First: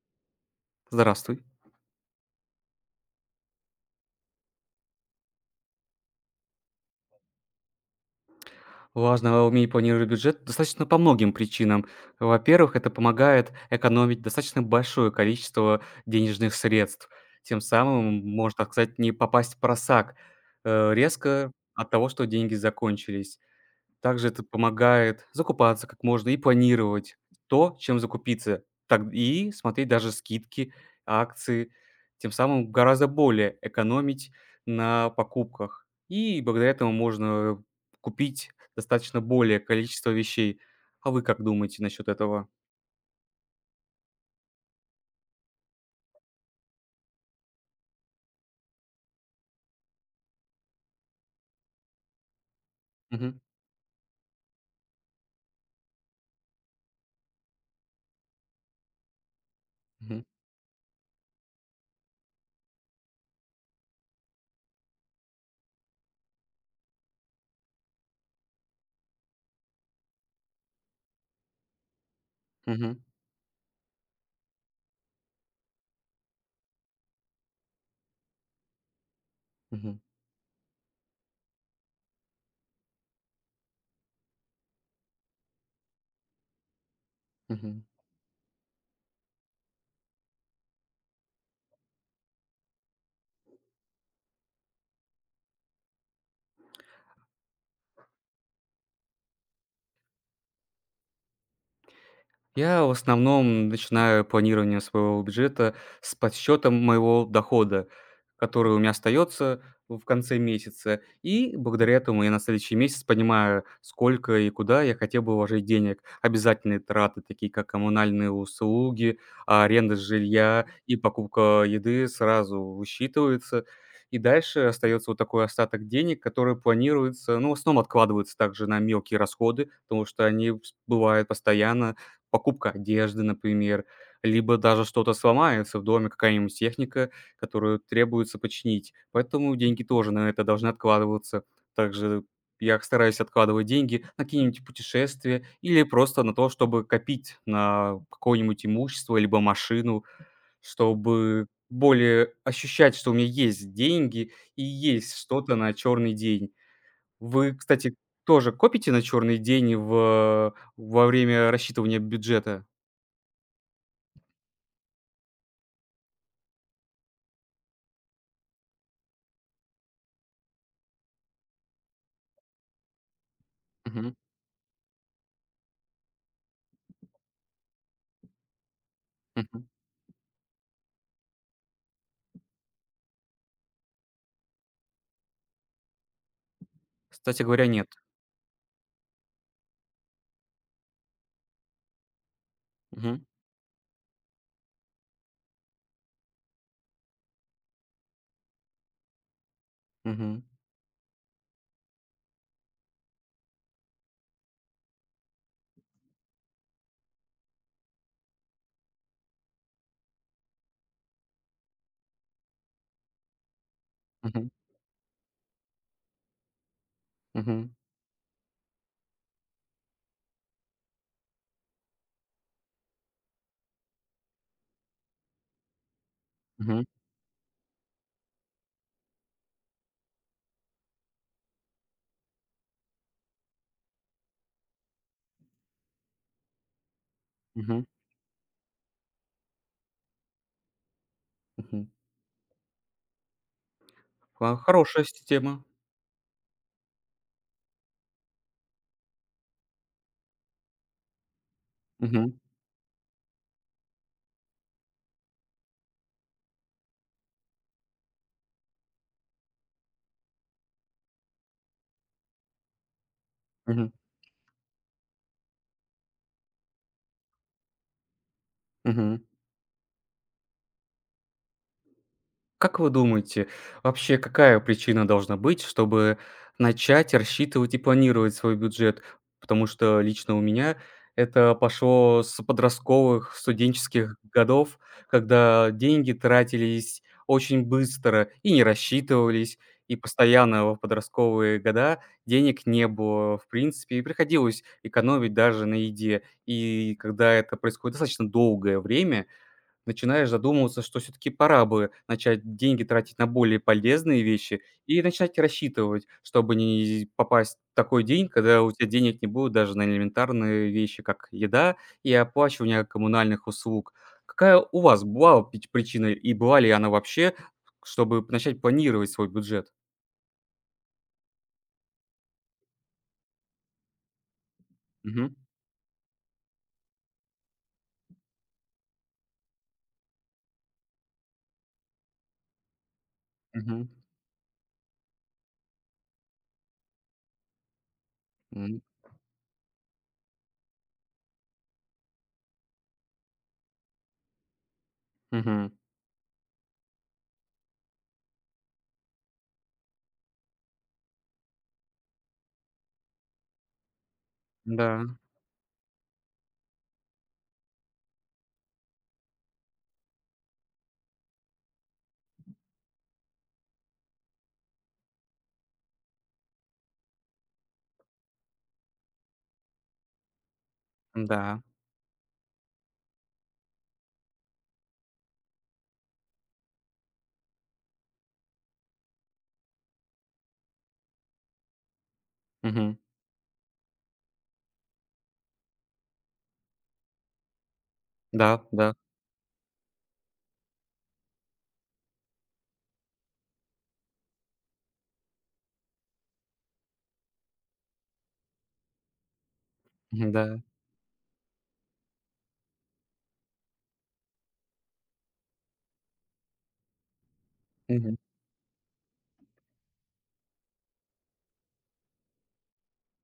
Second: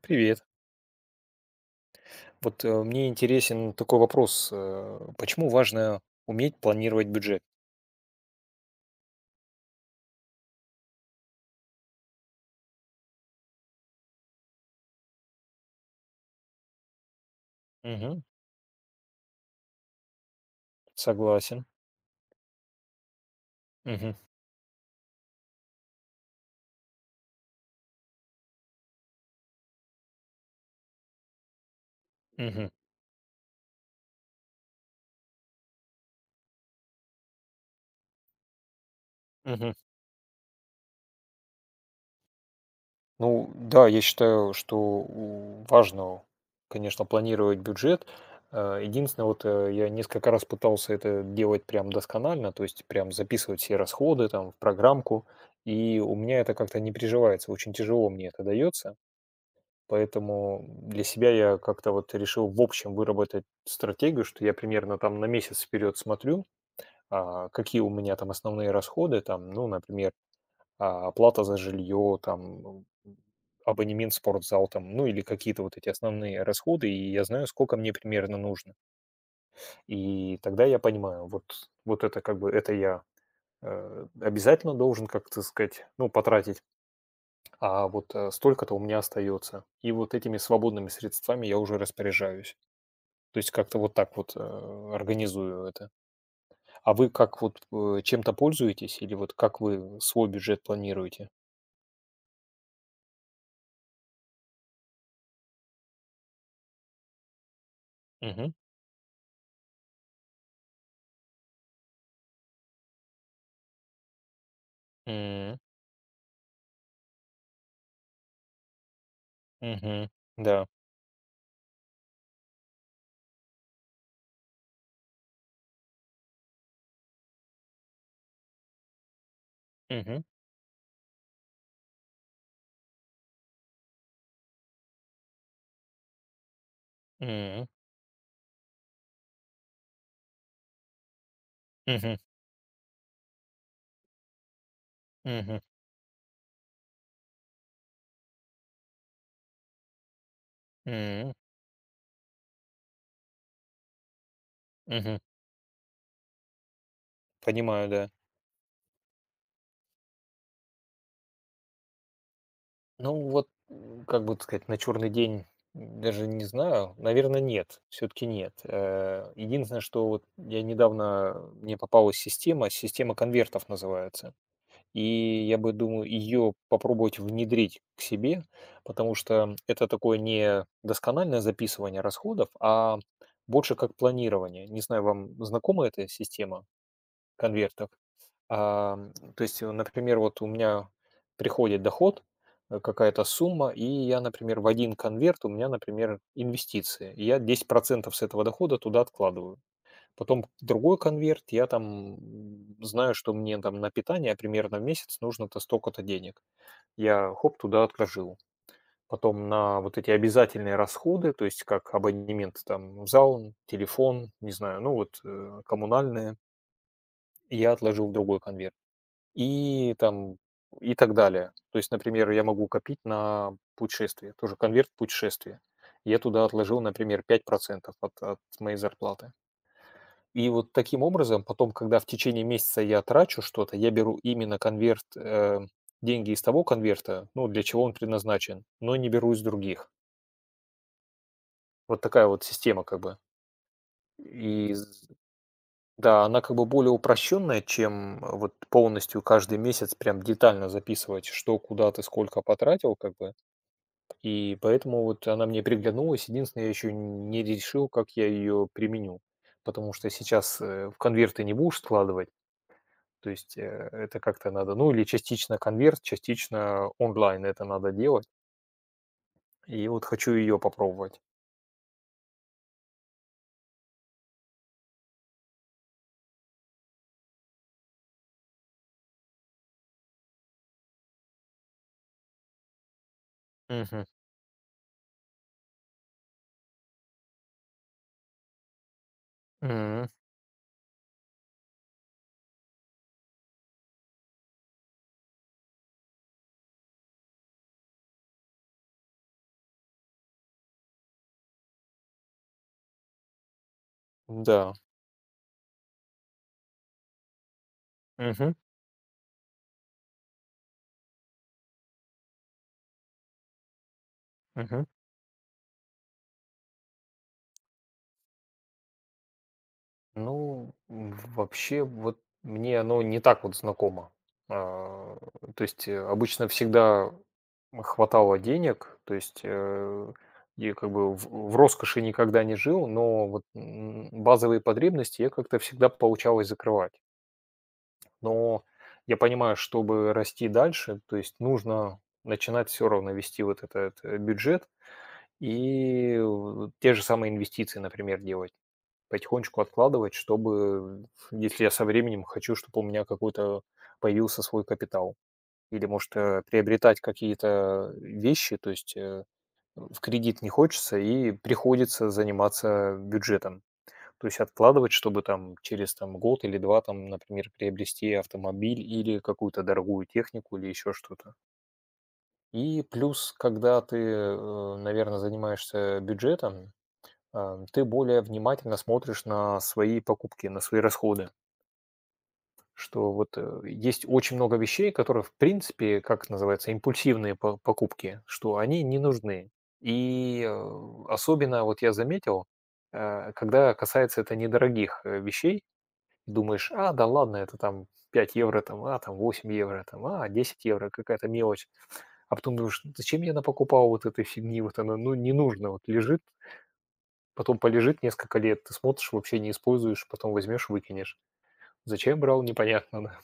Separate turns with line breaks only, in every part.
Привет.
Здравствуй.
Вот мне интересен такой вопрос. Почему важно уметь планировать бюджет?
Важно уметь планировать бюджет достаточно по многим причинам. Во-первых, это помогает экономить достаточно большое количество денежных средств. Тем
Мгм.
самым можно, так сказать, не попасть в просак резко
Согласен.
от того, что деньги закончились.
Мгм.
Также это помогает закупаться как можно и планировать то, чем закупиться, так и смотреть даже скидки, акции, тем
Мгм.
самым гораздо более экономить на покупках. И благодаря этому можно купить достаточно более
Мгм.
количество вещей. А вы как думаете насчет этого?
Ну да, я считаю, что важно, конечно, планировать бюджет. Единственное, вот я несколько раз пытался это делать прям досконально, то есть прям
Мгм.
записывать все расходы там в программку, и у меня это как-то не приживается, очень тяжело мне это дается.
Мгм.
Поэтому для себя я как-то вот решил в общем выработать стратегию, что я примерно там на месяц вперед смотрю, какие у меня там основные расходы, там, ну, например, оплата за жилье, там, ну,
Мгм.
абонемент в спортзал, там, ну, или какие-то вот эти основные расходы, и я знаю, сколько мне примерно нужно.
Мгм.
И тогда я понимаю, вот это как бы, это я обязательно должен, как-то сказать, ну, потратить
Мгм.
вот столько-то у меня остается. И вот этими свободными средствами я уже распоряжаюсь. То есть как-то вот так вот организую это. А вы как вот чем-то пользуетесь или вот как вы свой бюджет планируете?
Я в основном начинаю планирование своего бюджета с подсчетом моего дохода,
Мгм.
который у меня остается в конце месяца. И благодаря этому я на следующий месяц понимаю, сколько и куда я хотел бы
М,
вложить денег. Обязательные траты, такие как коммунальные услуги, аренда
мгм.
жилья
Да.
и покупка еды сразу высчитываются. И дальше остается вот такой остаток денег, который планируется, ну, в основном откладывается также на мелкие расходы, потому
Мгм.
что они бывают постоянно, покупка одежды, например, либо даже что-то сломается в доме, какая-нибудь техника,
М,
которую требуется починить. Поэтому деньги тоже на это должны откладываться.
мгм.
Также я стараюсь откладывать деньги на какие-нибудь путешествия
Мгм.
или просто на то, чтобы копить на какое-нибудь имущество либо машину,
Мгм.
чтобы более ощущать, что у меня есть деньги и есть
Мгм.
что-то на черный день. Вы,
Понимаю,
кстати,
да.
тоже копите на черный день в во время рассчитывания бюджета?
Ну вот, как бы так сказать, на черный день даже не знаю. Наверное, нет. Все-таки нет. Единственное, что вот я недавно мне попалась система конвертов
Мгм,
называется. И я бы думаю ее попробовать внедрить к себе, потому что
мгм.
это такое не доскональное записывание расходов, а больше как планирование. Не знаю, вам знакома эта система?
Кстати говоря, нет.
Конвертов. То есть, например, вот у меня приходит доход,
Мгм,
какая-то сумма, и я, например, в один конверт у меня, например, инвестиции. И я 10% с этого дохода туда откладываю.
мгм,
Потом другой конверт, я там, знаю, что мне там на питание примерно в месяц нужно-то столько-то денег. Я хоп, туда отложил. Потом на вот эти обязательные расходы, то есть как абонемент там в зал, телефон,
мгм,
не знаю, ну вот, коммунальные,
мгм,
я отложил в другой конверт. И там, и так далее. То есть, например, я могу копить на путешествие, тоже конверт путешествия. Я туда отложил,
мгм,
например, 5% от моей зарплаты. И вот таким образом, потом, когда в течение месяца я трачу что-то, я беру именно конверт, деньги из того конверта, ну, для чего
мгм,
он предназначен, но не беру из других.
мгм.
Вот такая вот система как бы.
Ха
И
хорошая система.
Да, она как бы более упрощенная, чем вот полностью каждый месяц прям детально записывать, что, куда ты
Мгм,
сколько потратил, как бы. И поэтому вот она мне приглянулась. Единственное, я еще не решил, как я ее применю. Потому что сейчас в конверты не будешь складывать. То есть
мгм,
это как-то надо, ну или частично конверт, частично онлайн это надо делать.
мгм.
И вот хочу ее попробовать.
Как вы думаете, вообще какая причина должна быть, чтобы начать рассчитывать и планировать свой бюджет? Потому что лично у меня это пошло с подростковых,
Мгм.
студенческих годов, когда деньги тратились очень быстро и не рассчитывались, и
М,
постоянно в подростковые года денег не было, в принципе, и приходилось экономить даже на еде. И когда это происходит достаточно долгое время, начинаешь задумываться, что все таки пора бы начать деньги тратить на более полезные вещи
да.
и начать рассчитывать, чтобы не попасть в такой день,
Мгм.
когда у тебя денег не будет даже на элементарные вещи, как еда и оплачивание коммунальных услуг. Какая у
Мгм.
вас была пич причина и была ли она вообще, чтобы начать планировать свой бюджет?
Ну, вообще, вот мне оно не так вот знакомо. А,
Мгм.
То есть обычно всегда хватало денег, то есть я как бы в роскоши никогда не жил, но вот
Мгм.
базовые потребности я как-то всегда получалось закрывать. Но
М.
я понимаю, чтобы расти дальше, то есть нужно начинать все равно вести вот этот бюджет,
Мгм.
и в те же самые инвестиции, например, делать. Потихонечку откладывать, чтобы, если я со временем хочу, чтобы у меня какой-то появился свой
Да,
капитал. Или, может, приобретать какие-то вещи, то есть в кредит не хочется и приходится заниматься бюджетом. То есть откладывать, чтобы там через там, год или два, там, например, приобрести автомобиль или какую-то дорогую технику или еще что-то.
да.
И плюс, когда ты, наверное, занимаешься бюджетом, ты более внимательно смотришь на свои покупки, на свои расходы.
Мгм.
Что вот есть очень много вещей, которые, в принципе, как это называется, импульсивные покупки, что
Да,
они
да.
не нужны. И особенно вот я заметил, когда касается это недорогих вещей, думаешь, а, да ладно, это там 5 евро, там, там 8 евро, там,
Мгм, да.
10 евро, какая-то мелочь. А потом думаешь, зачем я напокупал вот этой фигни, вот она, ну, не нужно, вот лежит, потом полежит
Мгм.
несколько лет, ты смотришь, вообще не используешь, потом возьмешь, выкинешь. Зачем брал, непонятно, да.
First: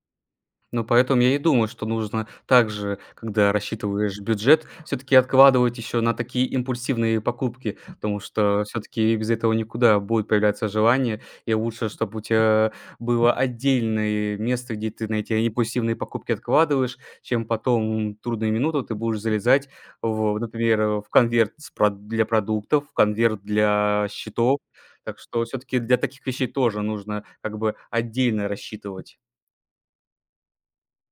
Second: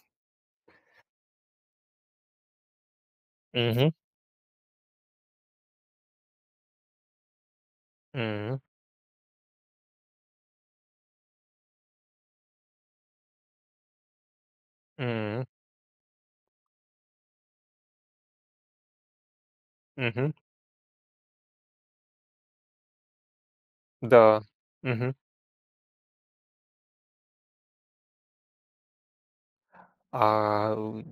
Ну, поэтому я и думаю, что нужно также, когда
Мгм.
рассчитываешь бюджет, все таки откладывать еще на такие импульсивные покупки, потому
Мгм.
что все таки без этого никуда будет появляться желание. И лучше, чтобы у тебя было отдельное место, где ты на эти
Мгм.
импульсивные покупки откладываешь, чем потом в трудную минуту ты будешь залезать
Мгм.
в, например, в конверт с прод для продуктов, в конверт для
Да.
счетов.
Мгм.
Так что все таки для таких вещей тоже нужно как бы отдельно рассчитывать.
А, м,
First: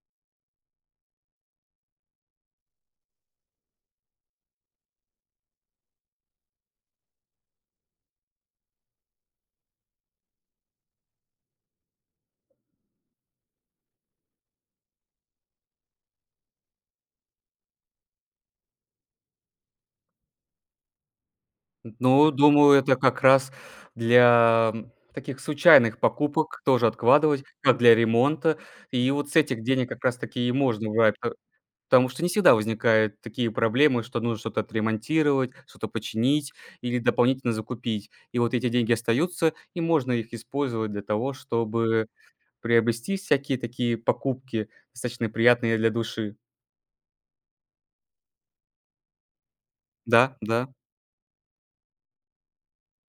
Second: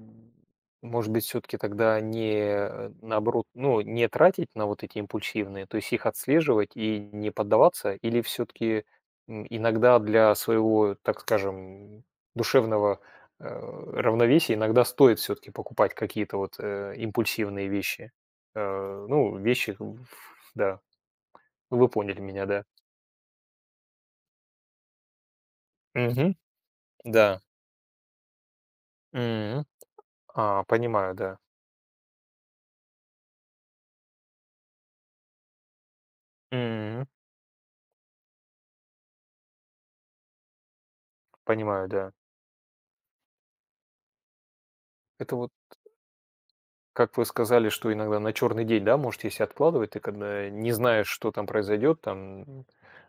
может быть, все таки тогда не, наоборот, ну, не тратить на вот эти импульсивные, то есть их отслеживать и не поддаваться? Или все таки иногда для своего, так скажем, душевного, равновесия иногда стоит все таки покупать какие-то вот, импульсивные вещи? Ну, вещи, в да, ну, вы поняли
Ну,
меня, да.
думаю, это как раз для, таких случайных
Мгм.
покупок тоже
Да.
откладывать, как для ремонта. И вот с этих
М.
денег как раз таки и
А,
можно
понимаю,
брать,
да.
потому что не всегда возникают такие проблемы, что нужно что-то отремонтировать, что-то починить или
М.
дополнительно закупить. И вот эти деньги остаются, и можно их использовать для того,
Понимаю,
чтобы
да.
приобрести всякие такие покупки, достаточно
Это вот,
приятные для души.
как вы сказали, что иногда на черный день, да, можете если откладывать, ты
Да,
когда
да.
не знаешь, что там произойдет, там,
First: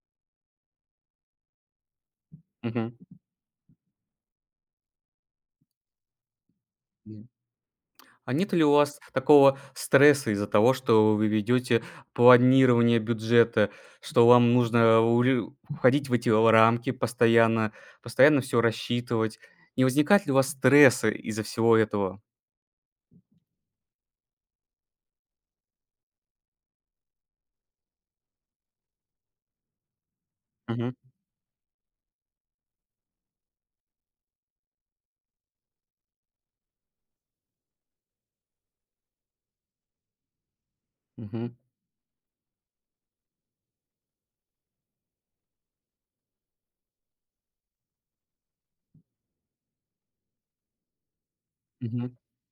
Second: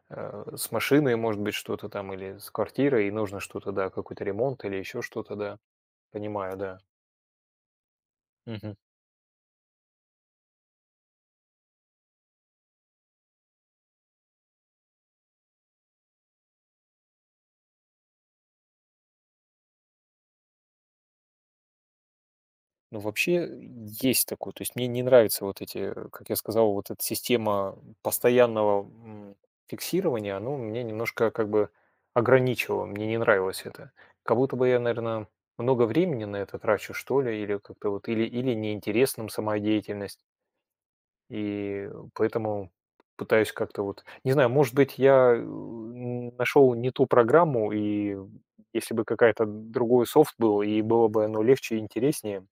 с машиной, может быть, что-то там или с
Мгм.
квартирой, и нужно что-то, да, какой-то ремонт или еще что-то, да. Понимаю, да.
А нет ли у
Мгм.
вас такого стресса из-за того, что вы ведете планирование бюджета, что вам нужно урю входить в эти рамки постоянно, постоянно все рассчитывать? Не возникает ли у вас стресса из-за всего этого?
Ну, вообще есть такое. То есть мне не нравится вот эти, как я сказал, вот эта система постоянного фиксирования, оно меня
Мгм,
немножко как бы ограничивало, мне не нравилось это. Как будто бы я, наверное, много времени на это трачу, что ли, или как-то вот, или неинтересным сама деятельность,
мгм,
и поэтому пытаюсь как-то вот, не знаю, может быть, я нашел не ту программу, и если бы какая-то другой софт был, и было бы оно легче и
мгм.
интереснее,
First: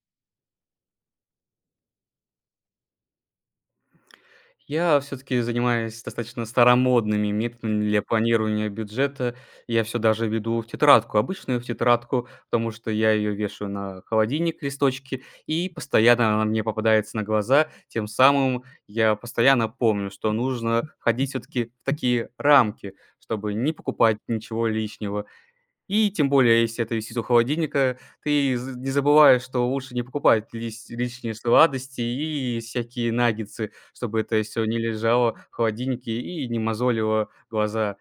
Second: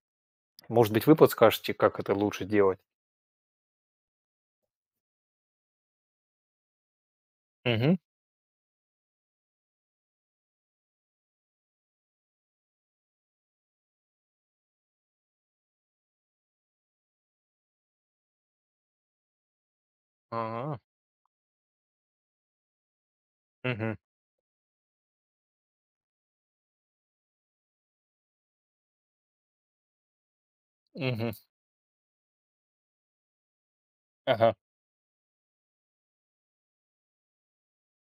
может быть, вы подскажете, как это лучше делать?
Я все таки занимаюсь достаточно старомодными методами
Мгм.
для планирования бюджета. Я все даже веду в тетрадку, обычную в тетрадку, потому что я ее вешаю на холодильник, листочки, и постоянно она мне попадается на глаза. Тем самым я постоянно помню, что
А,
нужно входить все таки в такие рамки, чтобы не
мгм,
покупать ничего лишнего, и тем более, если это висит у холодильника, ты з не забываешь, что лучше не покупать лись
мгм.
лишние сладости и всякие наггетсы, чтобы это
Ага.
все не лежало в холодильнике и не мозолило глаза.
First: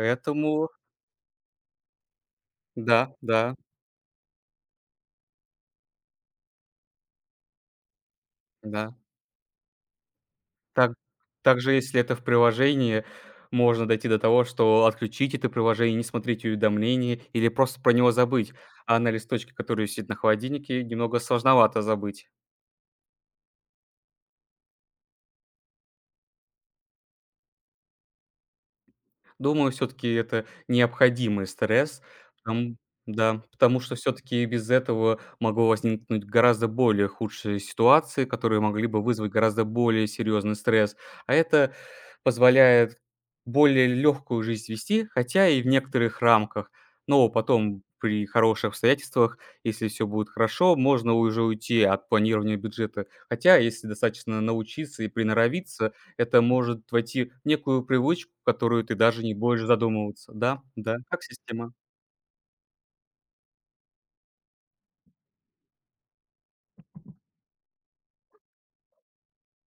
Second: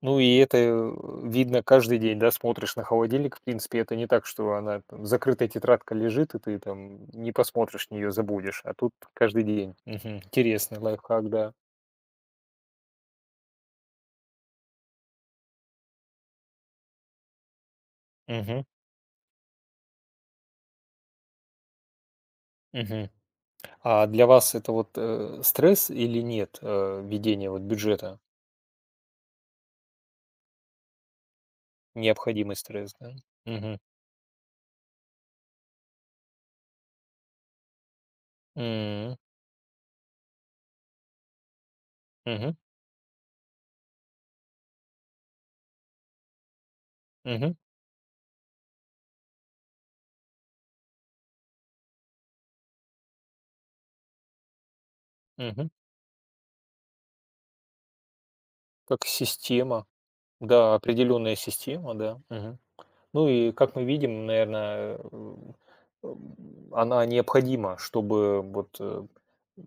Ну и это, видно каждый день, да, смотришь на
да,
холодильник. В
да,
принципе, это не так, что она там закрытая тетрадка лежит, и ты там не посмотришь на нее, забудешь. А тут
да.
каждый день. Мгм. Интересный
Так
лайфхак, да.
также, если это в приложении, можно дойти до того, что отключить это приложение, не смотреть уведомления или просто про него забыть.
Мгм,
А на листочке, который висит на холодильнике, немного сложновато забыть.
мгм. А для вас это вот, стресс или нет, ведение вот бюджета?
Думаю, все таки это необходимый стресс,
Необходимый
ам,
стресс, да?
да,
Мгм.
потому что все таки без этого могло возникнуть гораздо более худшие ситуации, которые могли бы
М,
вызвать гораздо более серьезный стресс. А это
мгм,
позволяет более легкую жизнь вести, хотя и в некоторых рамках. Но
мгм,
потом при хороших обстоятельствах, если все будет хорошо, можно уже уйти от планирования бюджета. Хотя, если достаточно научиться и
мгм.
приноровиться, это может войти в некую привычку, которую ты
Как
даже не будешь
система.
задумываться. Да,
Да,
да, как
определенная
система.
система, да. Мгм. Ну и, как мы видим, наверное, она необходима, чтобы вот, м,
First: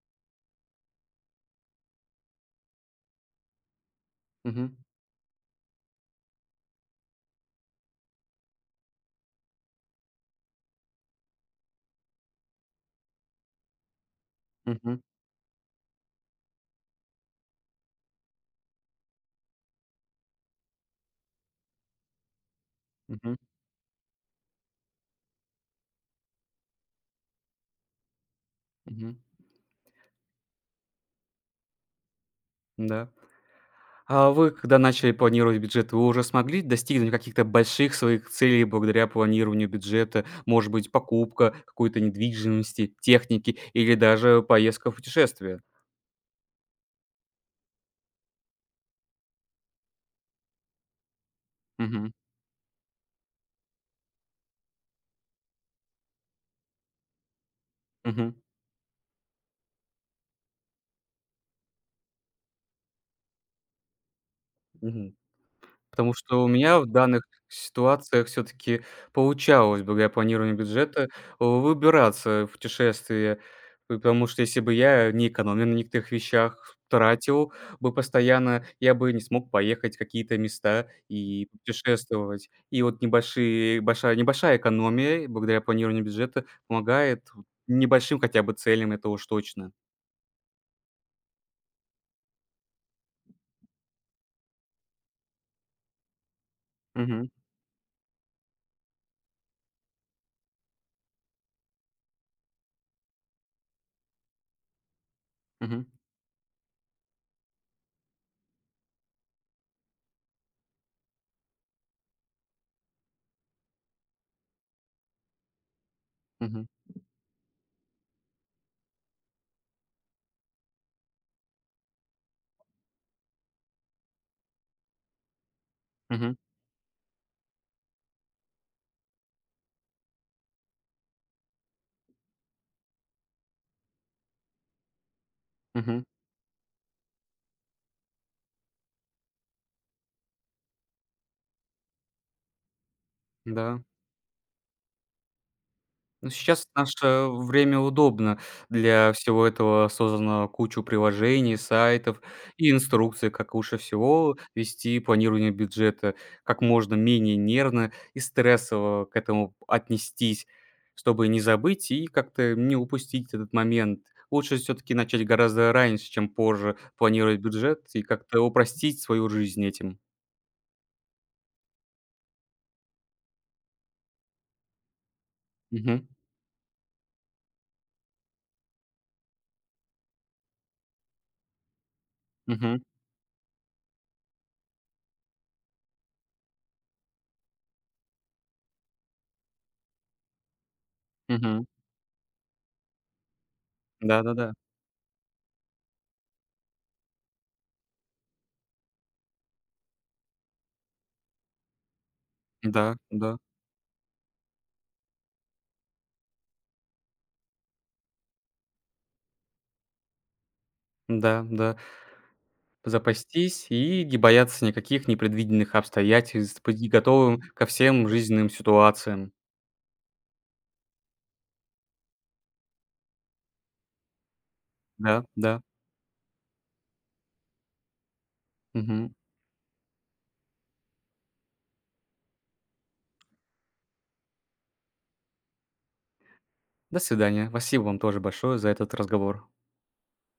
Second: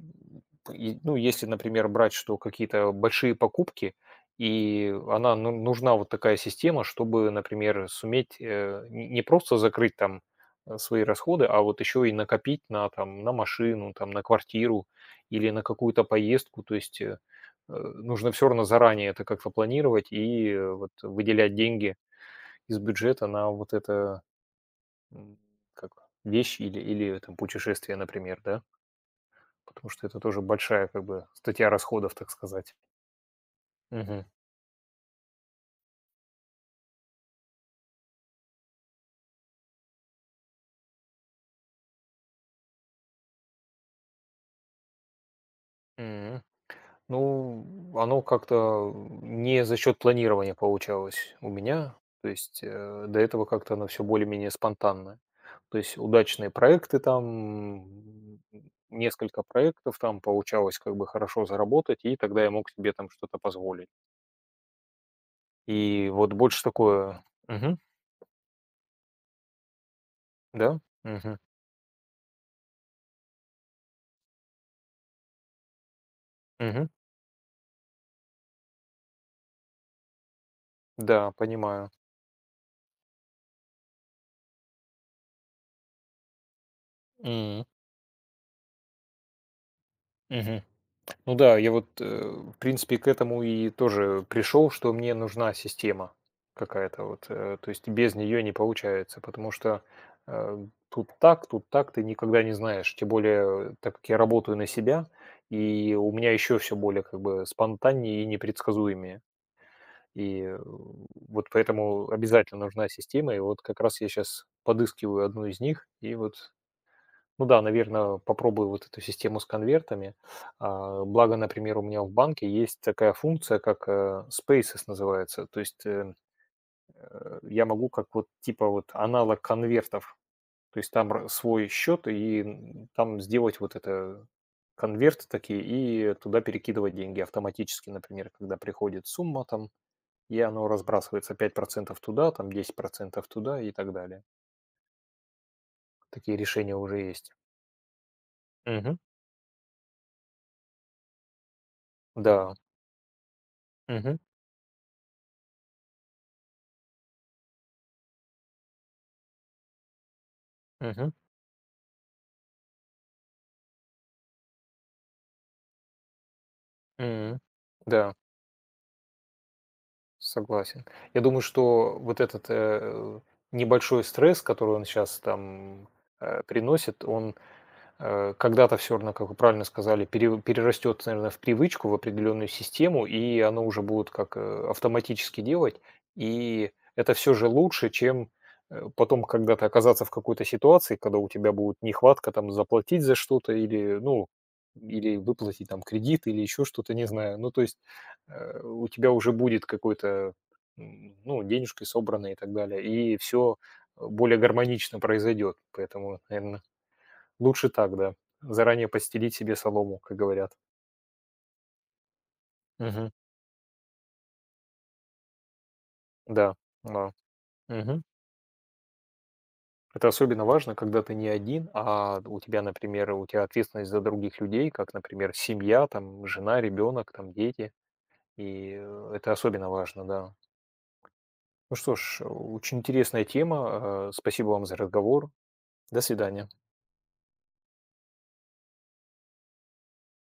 и, ну, если, например, брать, что какие-то большие покупки,
Мгм,
и она ну нужна вот такая система, чтобы, например, суметь, н не просто закрыть там, свои расходы, а вот еще и накопить на там, на машину, там, на квартиру
мгм,
или на какую-то поездку. То есть, нужно все равно заранее это как-то планировать и, вот выделять деньги из бюджета
мгм,
на вот это, м, как вещь или там путешествие, например, да?
мгм.
Потому что это тоже большая как бы статья расходов, так сказать.
Да.
Мгм.
А вы, когда начали планировать бюджет, вы уже смогли достигнуть каких-то больших своих целей благодаря планированию бюджета? Может быть, покупка какой-то недвижимости, техники или даже поездка в путешествие?
М. Ну, оно как-то не за счет планирования получалось у меня.
Мгм,
То есть, до этого как-то оно все более-менее спонтанно. То есть удачные проекты там,
мгм,
м, несколько проектов там получалось как бы хорошо заработать, и тогда я мог себе там что-то позволить.
мгм.
И
Потому
вот
что у
больше
меня в
такое.
данных
Мгм.
ситуациях все таки получалось благодаря планированию
Да?
бюджета,
Мгм.
выбираться в путешествия. Потому что если бы я не экономил на некоторых вещах,
Мгм.
тратил бы постоянно, я бы не смог поехать в какие-то места
Да,
и
понимаю.
путешествовать. И вот небольшие большая небольшая экономия благодаря планированию бюджета помогает вот
М.
небольшим хотя бы целям, это уж точно.
Мгм. Ну да, я вот, в принципе, к этому и тоже пришел, что мне нужна система какая-то вот,
Мгм,
то есть без нее не получается, потому что, тут так, ты никогда не знаешь. Тем более, так как я работаю на себя,
мгм,
и у меня еще все более как бы спонтаннее и непредсказуемее. И, вот поэтому обязательно нужна система. И вот как раз я сейчас подыскиваю одну из них, и вот.
мгм,
Ну да, наверное, попробую вот эту систему с конвертами. Благо, например, у меня в банке есть такая функция, как Spaces называется. То есть
мгм,
я могу как вот типа вот аналог конвертов. То есть там свой счет и там сделать вот это конверты такие
мгм.
и туда перекидывать деньги автоматически, например, когда приходит сумма там, и оно разбрасывается 5% туда, там 10% туда и
Да.
так далее.
Ну,
Такие
сейчас
решения
в
уже
наше
есть.
время удобно.
Мгм.
Для всего этого создано кучу приложений, сайтов
Да.
и инструкций, как лучше
Мгм.
всего вести планирование бюджета, как можно менее нервно и стрессово к этому отнестись,
Мгм.
чтобы не забыть и как-то не упустить этот момент. Лучше все-таки начать гораздо раньше, чем позже
М.
планировать бюджет и
Да,
как-то упростить свою жизнь этим.
согласен. Я думаю, что вот этот, небольшой стресс, который он сейчас там,
Мгм.
приносит, он, когда-то все равно, как вы правильно сказали, перерастет, наверное, в привычку, в определенную
Мгм.
систему, и оно уже будет как автоматически делать. И это все же лучше, чем, потом когда-то оказаться в какой-то ситуации, когда у тебя
Мгм.
будет нехватка там заплатить за что-то или, ну,
Да-да-да.
или выплатить там кредит, или еще что-то, не знаю. Ну, то есть, у тебя уже будет какой-то, ну, денежки собраны и так далее,
Да,
и
да.
все более гармонично произойдет. Поэтому, наверное. Лучше так, да. Заранее постелить себе солому, как говорят.
Да, да. Да, да.
Мгм.
Запастись и не бояться никаких непредвиденных
Да,
обстоятельств, быть
да.
готовым ко
Мгм.
всем жизненным ситуациям.
Это особенно важно, когда ты не один, а у тебя, например, у тебя ответственность за других людей, как,
Да,
например,
да.
семья, там, жена, ребенок, там, дети. И
Мгм.
это особенно важно, да. Ну что ж, очень интересная тема. Спасибо вам за разговор. До свидания.
До свидания. Спасибо вам тоже большое за этот разговор.